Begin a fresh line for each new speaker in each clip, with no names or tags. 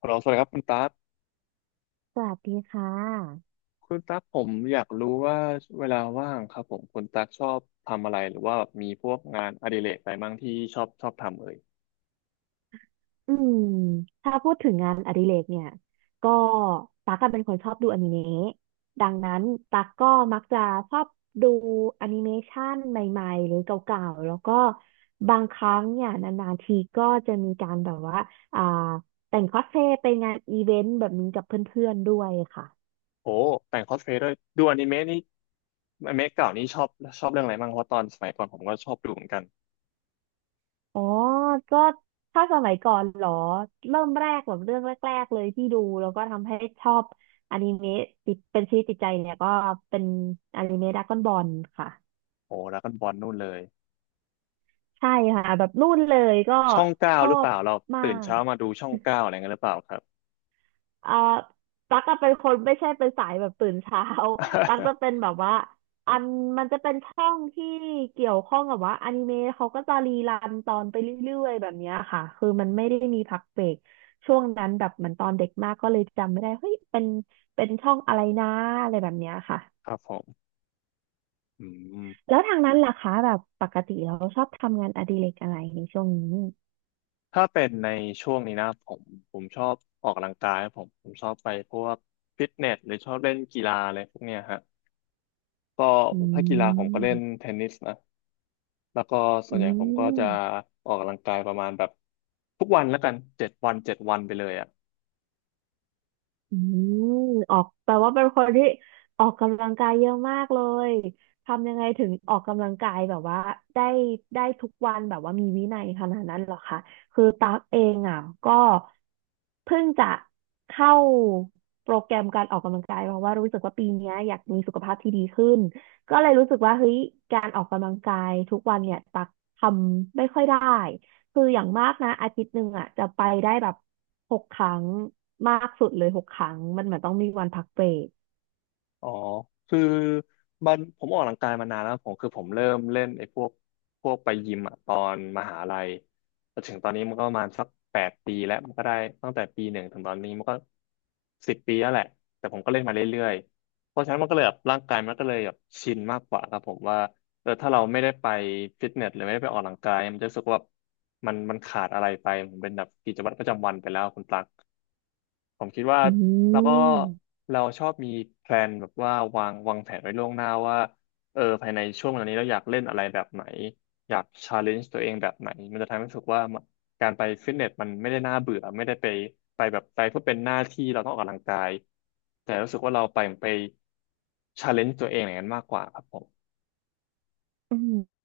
ฮัลโหลสวัสดีครับคุณตั๊ก
สวัสดีค่ะ
คุณตั๊กผมอยากรู้ว่าเวลาว่างครับผมคุณตั๊กชอบทำอะไรหรือว่าแบบมีพวกงานอดิเรกอะไรบ้างที่ชอบทำเอ่ย
อืม ถ้าพูดถึงงานอดิเรกเนี่ย ก็ตั๊กอะเป็นคนชอบดูอนิเมะดังนั้นตั๊กก็มักจะชอบดูแอนิเมชันใหม่ๆหรือเก่าๆ แล้วก็บางครั้งเนี่ยนานๆทีก็จะมีการแบบว่าอ่าแต่งคอสเพลย์ไปงานอีเวนต์แบบนี้กับเพื่อนๆด้วยค่ะ
โอ้แต่งคอสเพลย์ด้วยดูอนิเมะนี่อนิเมะเก่านี่ชอบเรื่องอะไรบ้างเพราะตอนสมัยก่อนผมก็ชอบดูเหมือนกัน
อ๋อ ก็ถ้าสมัยก่อนเหรอ เริ่มแรกแบบเรื่องแรกๆเลยที่ดูแล้วก็ทำให้ชอบอนิเมะติดเป็นชีวิตจิตใจเนี่ยก็เป็นอนิเมะดราก้อนบอลค่ะ
โอ้แล้วก็บอลนู่นเลย
ใช่ค่ะแบบนู่นเลยก็
ช่องเก้า
ชอ
หรือเป
บ
ล่าเรา
มา
ตื่นเช้า
ก
มาดูช่องเก้าอะไรเงี้ยหรือเปล่าครับ
เอ่อตั๊กจะเป็นคนไม่ใช่เป็นสายแบบตื่นเช้า ตั๊กจะเป็นแบบว่าอันมันจะเป็นช่องที่เกี่ยวข้องกับว่าอนิเมะเขาก็จะรีรันตอนไปเรื่อยๆแบบเนี้ยค่ะคือมันไม่ได้มีพักเบรกช่วงนั้นแบบเหมือนตอนเด็กมากก็เลยจำไม่ได้เฮ้ยเป็นช่องอะไรนะอะไรแบบเนี้ยค่ะ
ครับผมอืม
แล้วทางนั้นล่ะคะแบบปกติเราชอบทำงานอดิเรกอะไรในช่วงนี้
ถ้าเป็นในช่วงนี้นะผมชอบออกกำลังกายครับผมชอบไปพวกฟิตเนสหรือชอบเล่นกีฬาอะไรพวกเนี้ยฮะก็
อื
ถ้ากีฬาผมก็เล่น
ม
เทนนิสนะแล้วก็ส่วน
อื
ใหญ่ผมก็
ม
จะออกกำลังกายประมาณแบบทุกวันแล้วกันเจ็ดวันเจ็ดวันไปเลยอ่ะ
อืมออกแปลว่าเป็นคนที่ออกกำลังกายเยอะมากเลยทำยังไงถึงออกกำลังกายแบบว่าได้ได้ทุกวันแบบว่ามีวินัยขนาดนั้นเหรอคะคือตั๊กเองอ่ะก็เพิ่งจะเข้าโปรแกรมการออกกำลังกายเพราะว่ารู้สึกว่าปีเนี้ยอยากมีสุขภาพที่ดีขึ้นก็เลยรู้สึกว่าเฮ้ยการออกกำลังกายทุกวันเนี่ยตั๊กทำไม่ค่อยได้ คืออย่างมากนะอาทิตย์หนึ่งอ่ะจะไปได้แบบหกครั้งมากสุดเลยหกครั้งมันเหมือนต้องมีวันพักเบรก
อ๋อคือมันผมออกกำลังกายมานานแล้วผมคือผมเริ่มเล่นไอ้พวกพวกไปยิมอะตอนมหาลัยแต่ถึงตอนนี้มันก็ประมาณสัก8 ปีแล้วมันก็ได้ตั้งแต่ปีหนึ่งถึงตอนนี้มันก็10 ปีแล้วแหละแต่ผมก็เล่นมาเรื่อยๆเพราะฉะนั้นมันก็เลยแบบร่างกายมันก็เลยแบบชินมากกว่าครับผมว่าเออถ้าเราไม่ได้ไปฟิตเนสหรือไม่ได้ไปออกกำลังกายมันจะรู้สึกว่าแบบมันขาดอะไรไปมันเป็นแบบกิจวัตรประจำวันไปแล้วคุณตั๊ก ผมคิดว่า
อื
แล้วก็
ม
เราชอบมีแพลนแบบว่าวางแผนไว้ล่วงหน้าว่าเออภายในช่วงเวลานี้เราอยากเล่นอะไรแบบไหนอยากชาเลนจ์ตัวเองแบบไหนมันจะทำให้รู้สึกว่าการไปฟิตเนสมันไม่ได้น่าเบื่อไม่ได้ไปไปแบบไปเพื่อเป็นหน้าที่เราต้องออกกำลังกายแต่รู้สึกว่าเราไปชาเลนจ์ตัวเองอย่างนั้นมากกว่าครับผม
อืม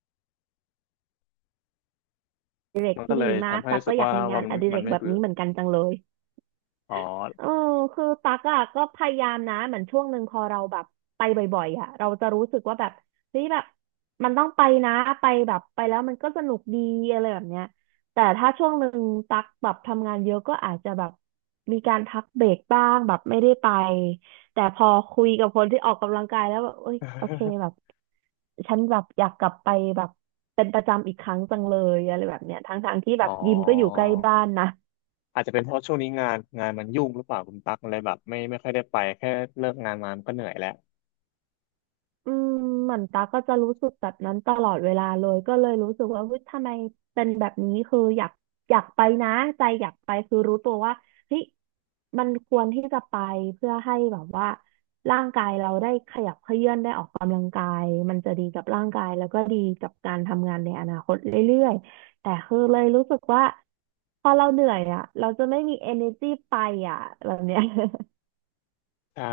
อดิเรก
มันก็
ที่
เล
ดี
ย
มาก
ทำให้
ตัก
รู้สึ
ก็
ก
อยาก
ว่า
มีงา
ว่า
น
มัน
อดิเร
มัน
ก
ไม่
แบบ
เบื่อ
นี้เหมือนกันจังเลย
อ๋อ
เออคือตักอ่ะก็พยายามนะเหมือนช่วงหนึ่งพอเราแบบไปบ่อยๆอ่ะเราจะรู้สึกว่าแบบเฮ้ยแบบมันต้องไปนะไปแบบไปแล้วมันก็สนุกดีอะไรแบบเนี้ยแต่ถ้าช่วงหนึ่งตักแบบทำงานเยอะก็อาจจะแบบมีการพักเบรกบ้างแบบไม่ได้ไปแต่พอคุยกับคนที่ออกกำลังกายแล้วแบบเอ้ยโอเคแบบ ฉันแบบอยากกลับไปแบบเป็นประจำอีกครั้งจังเลยอะไรแบบเนี้ยทั้งๆที่แบ
อ๋อ
บยิมก็อยู่ใกล้บ้านนะ
อาจจะเป็นเพราะช่วงนี้งานมันยุ่งหรือเปล่าคุณตั๊กอะไรแบบไม่ค่อยได้ไปแค่เลิกงานมามันก็เหนื่อยแล้ว
อืมเหมือนตาก็จะรู้สึกแบบนั้นตลอดเวลาเลยก็เลยรู้สึกว่าเฮ้ยทำไมเป็นแบบนี้คืออยากไปนะใจอยากไปคือรู้ตัวว่าเฮ้ยมันควรที่จะไปเพื่อให้แบบว่าร่างกายเราได้ขยับเขยื้อนได้ออกกำลังกายมันจะดีกับร่างกายแล้วก็ดีกับการทำงานในอนาคตเรื่อยๆแต่คือเลยรู้สึกว่าพอเราเหนื่อยอ่ะเราจะไม่มี energy ไปอ่ะแบบเนี้ย
ใช่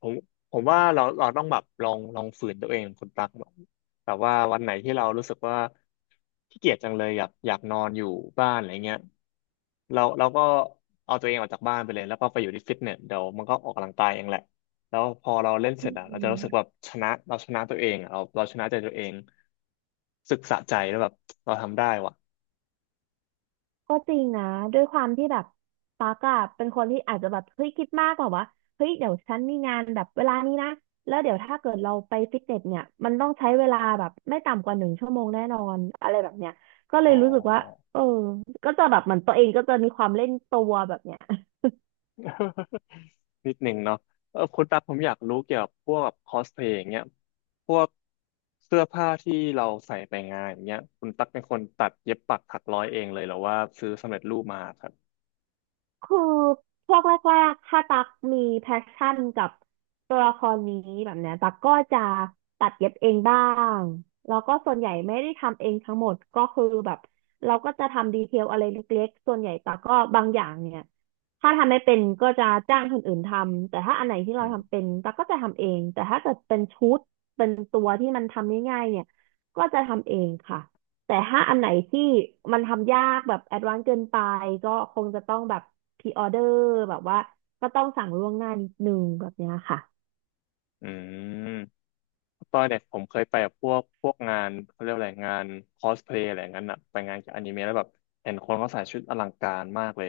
ผมผมว่าเราต้องแบบลองฝืนตัวเองคุณตั๊กแบบแบบว่าวันไหนที่เรารู้สึกว่าขี้เกียจจังเลยอยากนอนอยู่บ้านอะไรเงี้ยเราก็เอาตัวเองออกจากบ้านไปเลยแล้วก็ไปอยู่ที่ฟิตเนสเดี๋ยวมันก็ออกกำลังกายเองแหละแล้วพอเราเล่นเส
อื
ร็จอะเราจะรู้สึกแบ
ม
บชนะเราชนะตัวเองอะเราชนะใจตัวเองรู้สึกสะใจแล้วแบบเราทำได้ว่ะ
ก็จริงนะด้วยความที่แบบตากอะเป็นคนที่อาจจะแบบเฮ้ยคิดมากแบบว่าเฮ้ยเดี๋ยวฉันมีงานแบบเวลานี้นะแล้วเดี๋ยวถ้าเกิดเราไปฟิตเนสเนี่ยมันต้องใช้เวลาแบบไม่ต่ำกว่า1 ชั่วโมงแน่นอนอะไรแบบเนี้ยก็เล
อ๋
ย
อ
รู้สึกว่าเออก็จะแบบเหมือนตัวเองก็จะมีความเล่นตัวแบบเนี้ย
นิดหนึ่งเนาะเออคุณตั๊กผมอยากรู้เกี่ยวกับพวกคอสเพลย์อย่างเงี้ยพวกเสื้อผ้าที่เราใส่ไปงานอย่างเงี้ยคุณตั๊กเป็นคนตัดเย็บปักถักร้อยเองเลยเหรอว่าซื้อสำเร็จรูปมาครับ
คือช่วงแรกๆถ้าตักมีแพชชั่นกับตัวละครนี้แบบเนี้ยตักก็จะตัดเย็บเองบ้างแล้วก็ส่วนใหญ่ไม่ได้ทำเองทั้งหมดก็คือแบบเราก็จะทำดีเทลอะไรเล็กๆส่วนใหญ่ตักก็บางอย่างเนี่ยถ้าทำไม่เป็นก็จะจ้างคนอื่นทำแต่ถ้าอันไหนที่
อื
เราทำ
ม
เป็นตักก็จะทำเองแต่ถ้าเกิดเป็นชุดเป็นตัวที่มันทำง่ายๆเนี่ยก็จะทำเองค่ะแต่ถ้าอันไหนที่มันทำยากแบบแอดวานซ์เกินไปก็คงจะต้องแบบ พรีออเดอร์แบบว่าก็ต้องสั่งล่วงหน้านิดนึงแบบเนี้ยค่ะ
อืม ตอนเด็กผมเคยไปแบบพวกพวกงานเขาเรียกอะไรงานคอสเพลย์อะไรอย่างนั้นอะไปงานเกี่ยวกับอนิเมะแล้วแบบเห็นคนเขาใส่ชุดอลังการมากเลย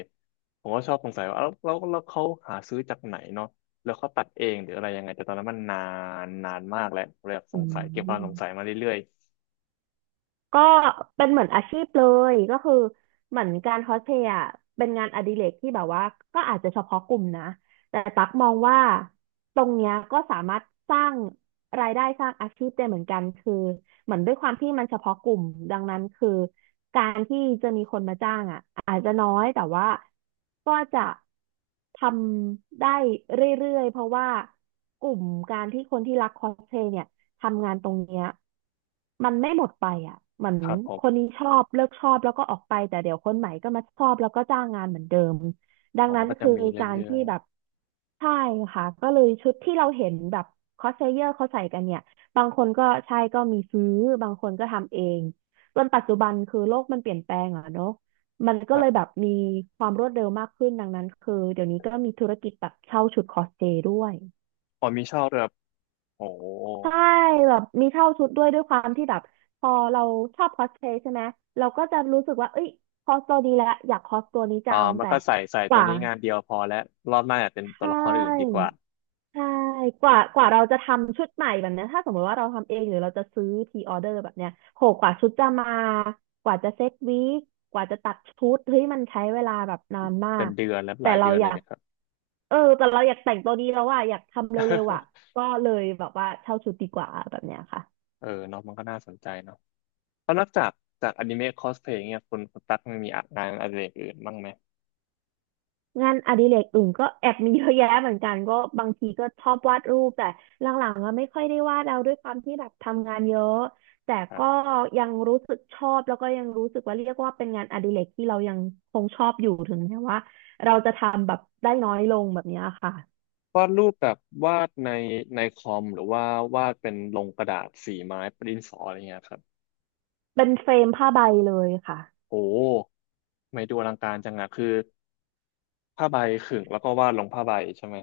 ผมก็ชอบสงสัยว่าแล้วเขาหาซื้อจากไหนเนาะแล้วเขาตัดเองหรืออะไรยังไงแต่ตอนนั้นมันนานนานมากแล้วผมเลยแบบส
อื
งสัยเก็บความสงสัย
ม
มาเรื่อย
ก็เป็นเหมือนอาชีพเลยก็คือเหมือนการคอสเพลย์อะเป็นงานอดิเรกที่แบบว่าก็อาจจะเฉพาะกลุ่มนะแต่ตักมองว่าตรงเนี้ยก็สามารถสร้างรายได้สร้างอาชีพได้เหมือนกันคือเหมือนด้วยความที่มันเฉพาะกลุ่มดังนั้นคือการที่จะมีคนมาจ้างอ่ะอาจจะน้อยแต่ว่าก็จะทำได้เรื่อยๆเพราะว่ากลุ่มการที่คนที่รักคอสเพลย์เนี่ย ทำงานตรงเนี้ยมันไม่หมดไปอ่ะเหมือน
ๆครับผ
ค
ม
นนี้ชอบเลิกชอบแล้วก็ออกไปแต่เดี๋ยวคนใหม่ก็มาชอบแล้วก็จ้างงานเหมือนเดิมดั
ผ
ง
ม
นั้
มัน
น
ก็จะ
คือ
มี
การ
เรื่อ
ที่
ย
แบบใช่ค่ะก็เลยชุดที่เราเห็นแบบคอสเพลเยอร์เขาใส่กันเนี่ยบางคนก็ใช่ก็มีซื้อบางคนก็ทำเองจนปัจจุบันคือโลกมันเปลี่ยนแปลงอ่ะเนาะมัน
ๆค
ก็
รั
เล
บ
ยแบบมีความรวดเร็วมากขึ้นดังนั้นคือเดี๋ยวนี้ก็มีธุรกิจแบบเช่าชุดคอสเพลย์ด้วย
พอมีชอบด้วยแบบโอ้โห
ใช่แบบมีเช่าชุดด้วยด้วยความที่แบบพอเราชอบคอสเพลย์ใช่ไหมเราก็จะรู้สึกว่าเอ้ยคอสตัวนี้แหล้อยากคอสตัวนี้จัง
มัน
แต่
ก็ใส่
ก
ตัว
ว่า
นี้งานเดียวพอแล้วรอบหน้าอยากเป็นตัว
ใช่
ละครอื่นดีกว่า
ใช่กว่าเราจะทำชุดใหม่แบบเนี้ยถ้าสมมติว่าเราทำเองหรือเราจะซื้อพรีออเดอร์แบบเนี้ยโหกว่าชุดจะมากว่าจะเซ็ตวีคกว่าจะตัดชุดเฮ้ยมันใช้เวลาแบบนานมา
เป็น
ก
เดือนและห
แต่
ลาย
เรา
เดือน
อ
เล
ยา
ย
ก
เนะครับ
เออแต่เราอยากแต่งตัวนี้แล้วว่าอะอยากทำเร็วๆอ่ะ ก็เลยแบบว่าเช่าชุดดีกว่าแบบเนี้ยค่ะ
เออเนาะมันก็น่าสนใจเนาะ แล้วนอกจากจากอนิเมะคอสเพลย์เนี่ยคุณตั๊กมันมีอ่านงานอดิเรกอื่นบ้างไหม
งานอดิเรกอื่นก็แอบมีเยอะแยะเหมือนกันก็บางทีก็ชอบวาดรูปแต่หลังๆก็ไม่ค่อยได้วาดแล้วด้วยความที่แบบทำงานเยอะแต่
ครับ
ก็ยังรู้สึกชอบแล้วก็ยังรู้สึกว่าเรียกว่าเป็นงานอดิเรกที่เรายังคงชอบอยู่ถึงแม้ว่าเราจะทำแบบได้น้อยลงแบบเนี้ยค่ะ
วาดรูปแบบวาดในในคอมหรือว่าวาดเป็นลงกระดาษสีไม้ประดินสออะไรเงี้ยครับ
เป็นเฟรมผ้าใบเลยค่ะ
โอ้ไม่ดูอลังการจังอะคือผ้าใบขึงแล้วก็วาดลงผ้าใบใช่ไหม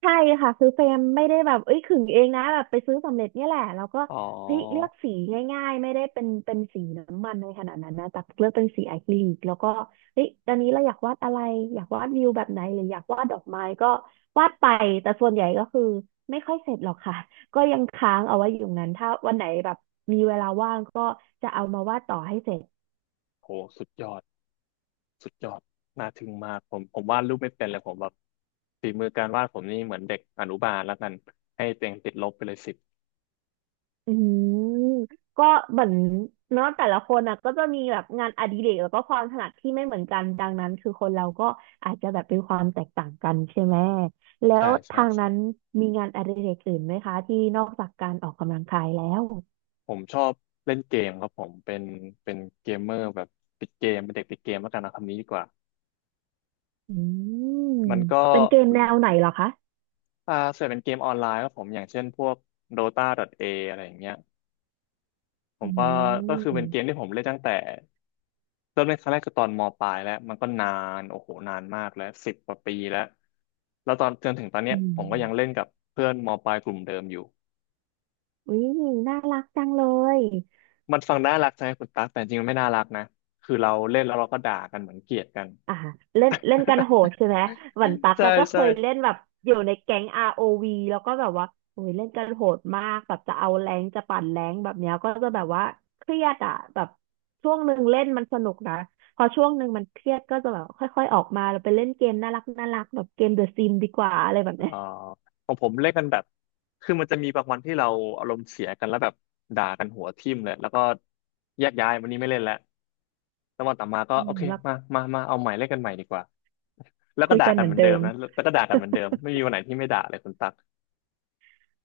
ใช่ค่ะคือเฟรมไม่ได้แบบเอ้ยขึงเองนะแบบไปซื้อสำเร็จเนี่ยแหละแล้วก็
อ๋อ
เฮ้ยเลือกสีง่ายๆไม่ได้เป็นสีน้ำมันในขนาดนั้นนะแต่เลือกเป็นสีอะคริลิกแล้วก็เฮ้ยตอนนี้เราอยากวาดอะไรอยากวาดวิวแบบไหนหรืออยากวาดดอกไม้ก็วาดไปแต่ส่วนใหญ่ก็คือไม่ค่อยเสร็จหรอกค่ะก็ยังค้างเอาไว้อยู่นั้นถ้าวันไหนแบบมีเวลาว่างก็จะเอามาวาดต่อให้เสร็จ
โหสุดยอดสุดยอดน่าทึ่งมากผมวาดรูปไม่เป็นเลยผมแบบฝีมือการวาดผมนี่เหมือนเด็กอนุบาลแล้วกันให้เต็งติดลบไปเลยสิบ
อืมก็เหมือนเนาะแต่ละคนอ่ะก็จะมีแบบงานอดิเรกแล้วก็ความถนัดที่ไม่เหมือนกันดังนั้นคือคนเราก็อาจจะแบบเป็นความแตกต่างกันใช่ไหมแล้ว
ใช่ใช่
ทาง
ใช่
นั้นมีงานอดิเรกอื่นไหมคะที่นอกจากการออกกำลังกายแล้ว
ผมชอบเล่นเกมครับผมเป็นเกมเมอร์แบบติดเกมเป็นเด็กติดเกมแล้วกันนะคำนี้ดีกว่า
อืม
มันก็
เป็นเกมแนวไหนเหรอคะ
อ่าส่วนใหญ่เป็นเกมออนไลน์ครับผมอย่างเช่นพวก Dota.A ออะไรอย่างเงี้ยผ
อื
มก็คือเป็นเกม
ม
ที่ผมเล่นตั้งแต่เริ่มเล่นครั้งแรกคือตอนมปลายแล้วมันก็นานโอ้โหนานมากแล้ว10 กว่าปีแล้วแล้วตอนจนถึงตอนเนี้
อื
ยผมก็ยังเล่น
ม
กับเพื่อนมปลายกลุ่มเดิมอยู่
อุ้ยน่ารักจังเลย
มันฟังน่ารักใช่ไหมคุณตั๊กแต่จริงๆมันไม่น่ารักนะคือเราเล่นแล้วเราก็ด่ากันเหมือนเกลียดกัน
อ่าเล่นเล่นกันโหดใช่ไหมเหมือนตั๊ก
ใช่
อะก็เคยเล่
ใช่
นแบบอยู่ในแก๊ง ROV แล้วก็แบบว่าโอ้ยเล่นกันโหดมากแบบจะเอาแรงจะปั่นแรงแบบเนี้ยก็จะแบบว่าเครียดอะแบบช่วงหนึ่งเล่นมันสนุกนะพอช่วงหนึ่งมันเครียดก็จะแบบค่อยๆออกมาเราไปเล่นเกมน่ารักน่ารักแบบเกมเดอะซิมดีกว่าอะไรแบบ
เอ่อ
เนี้ย
ของผมเล่นกันแบบคือมันจะมีบางวันที่เราอารมณ์เสียกันแล้วแบบด่ากันหัวทิ่มเลยแล้วก็แยกย้ายวันนี้ไม่เล่นแล้วแล้ววันต่อมาก็
อื
โอ
ม
เค
แล้ว
มามามาเอาใหม่เล่นกันใหม่ดีกว่าแล้วก็
คุย
ด่า
กัน
กั
เห
น
มื
เห
อ
มื
น
อนเดิ
เดิ
ม
ม
นะแล้วก็ด่ากันเหมือนเดิมไม่มีวันไหนที่ไม่ด่าเลยคุณตั๊ก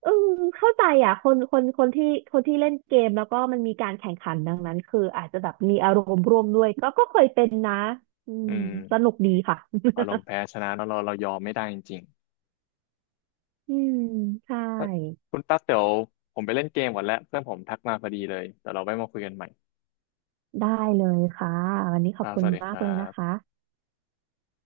อืมเข้าใจอ่ะคนที่คนที่เล่นเกมแล้วก็มันมีการแข่งขันดังนั้นคืออาจจะแบบมีอารมณ์ร่วมด้วยก็ก็เคยเป็นนะอื
อื
ม
ม
สนุกดีค่ะ
อารมณ์แพ้ชนะเนอะเรายอมไม่ได้จริง
อืมใช่
ๆเอ้ยคุณตั๊กเดี๋ยวผมไปเล่นเกมก่อนแล้วเพื่อนผมทักมาพอดีเลยเดี๋ยวเราไว้มาคุยกันใหม่
ได้เลยค่ะวันนี้
ค
ขอบ
รับ
คุ
ส
ณ
วัสดีค
มาก
รั
เลยนะ
บ
คะ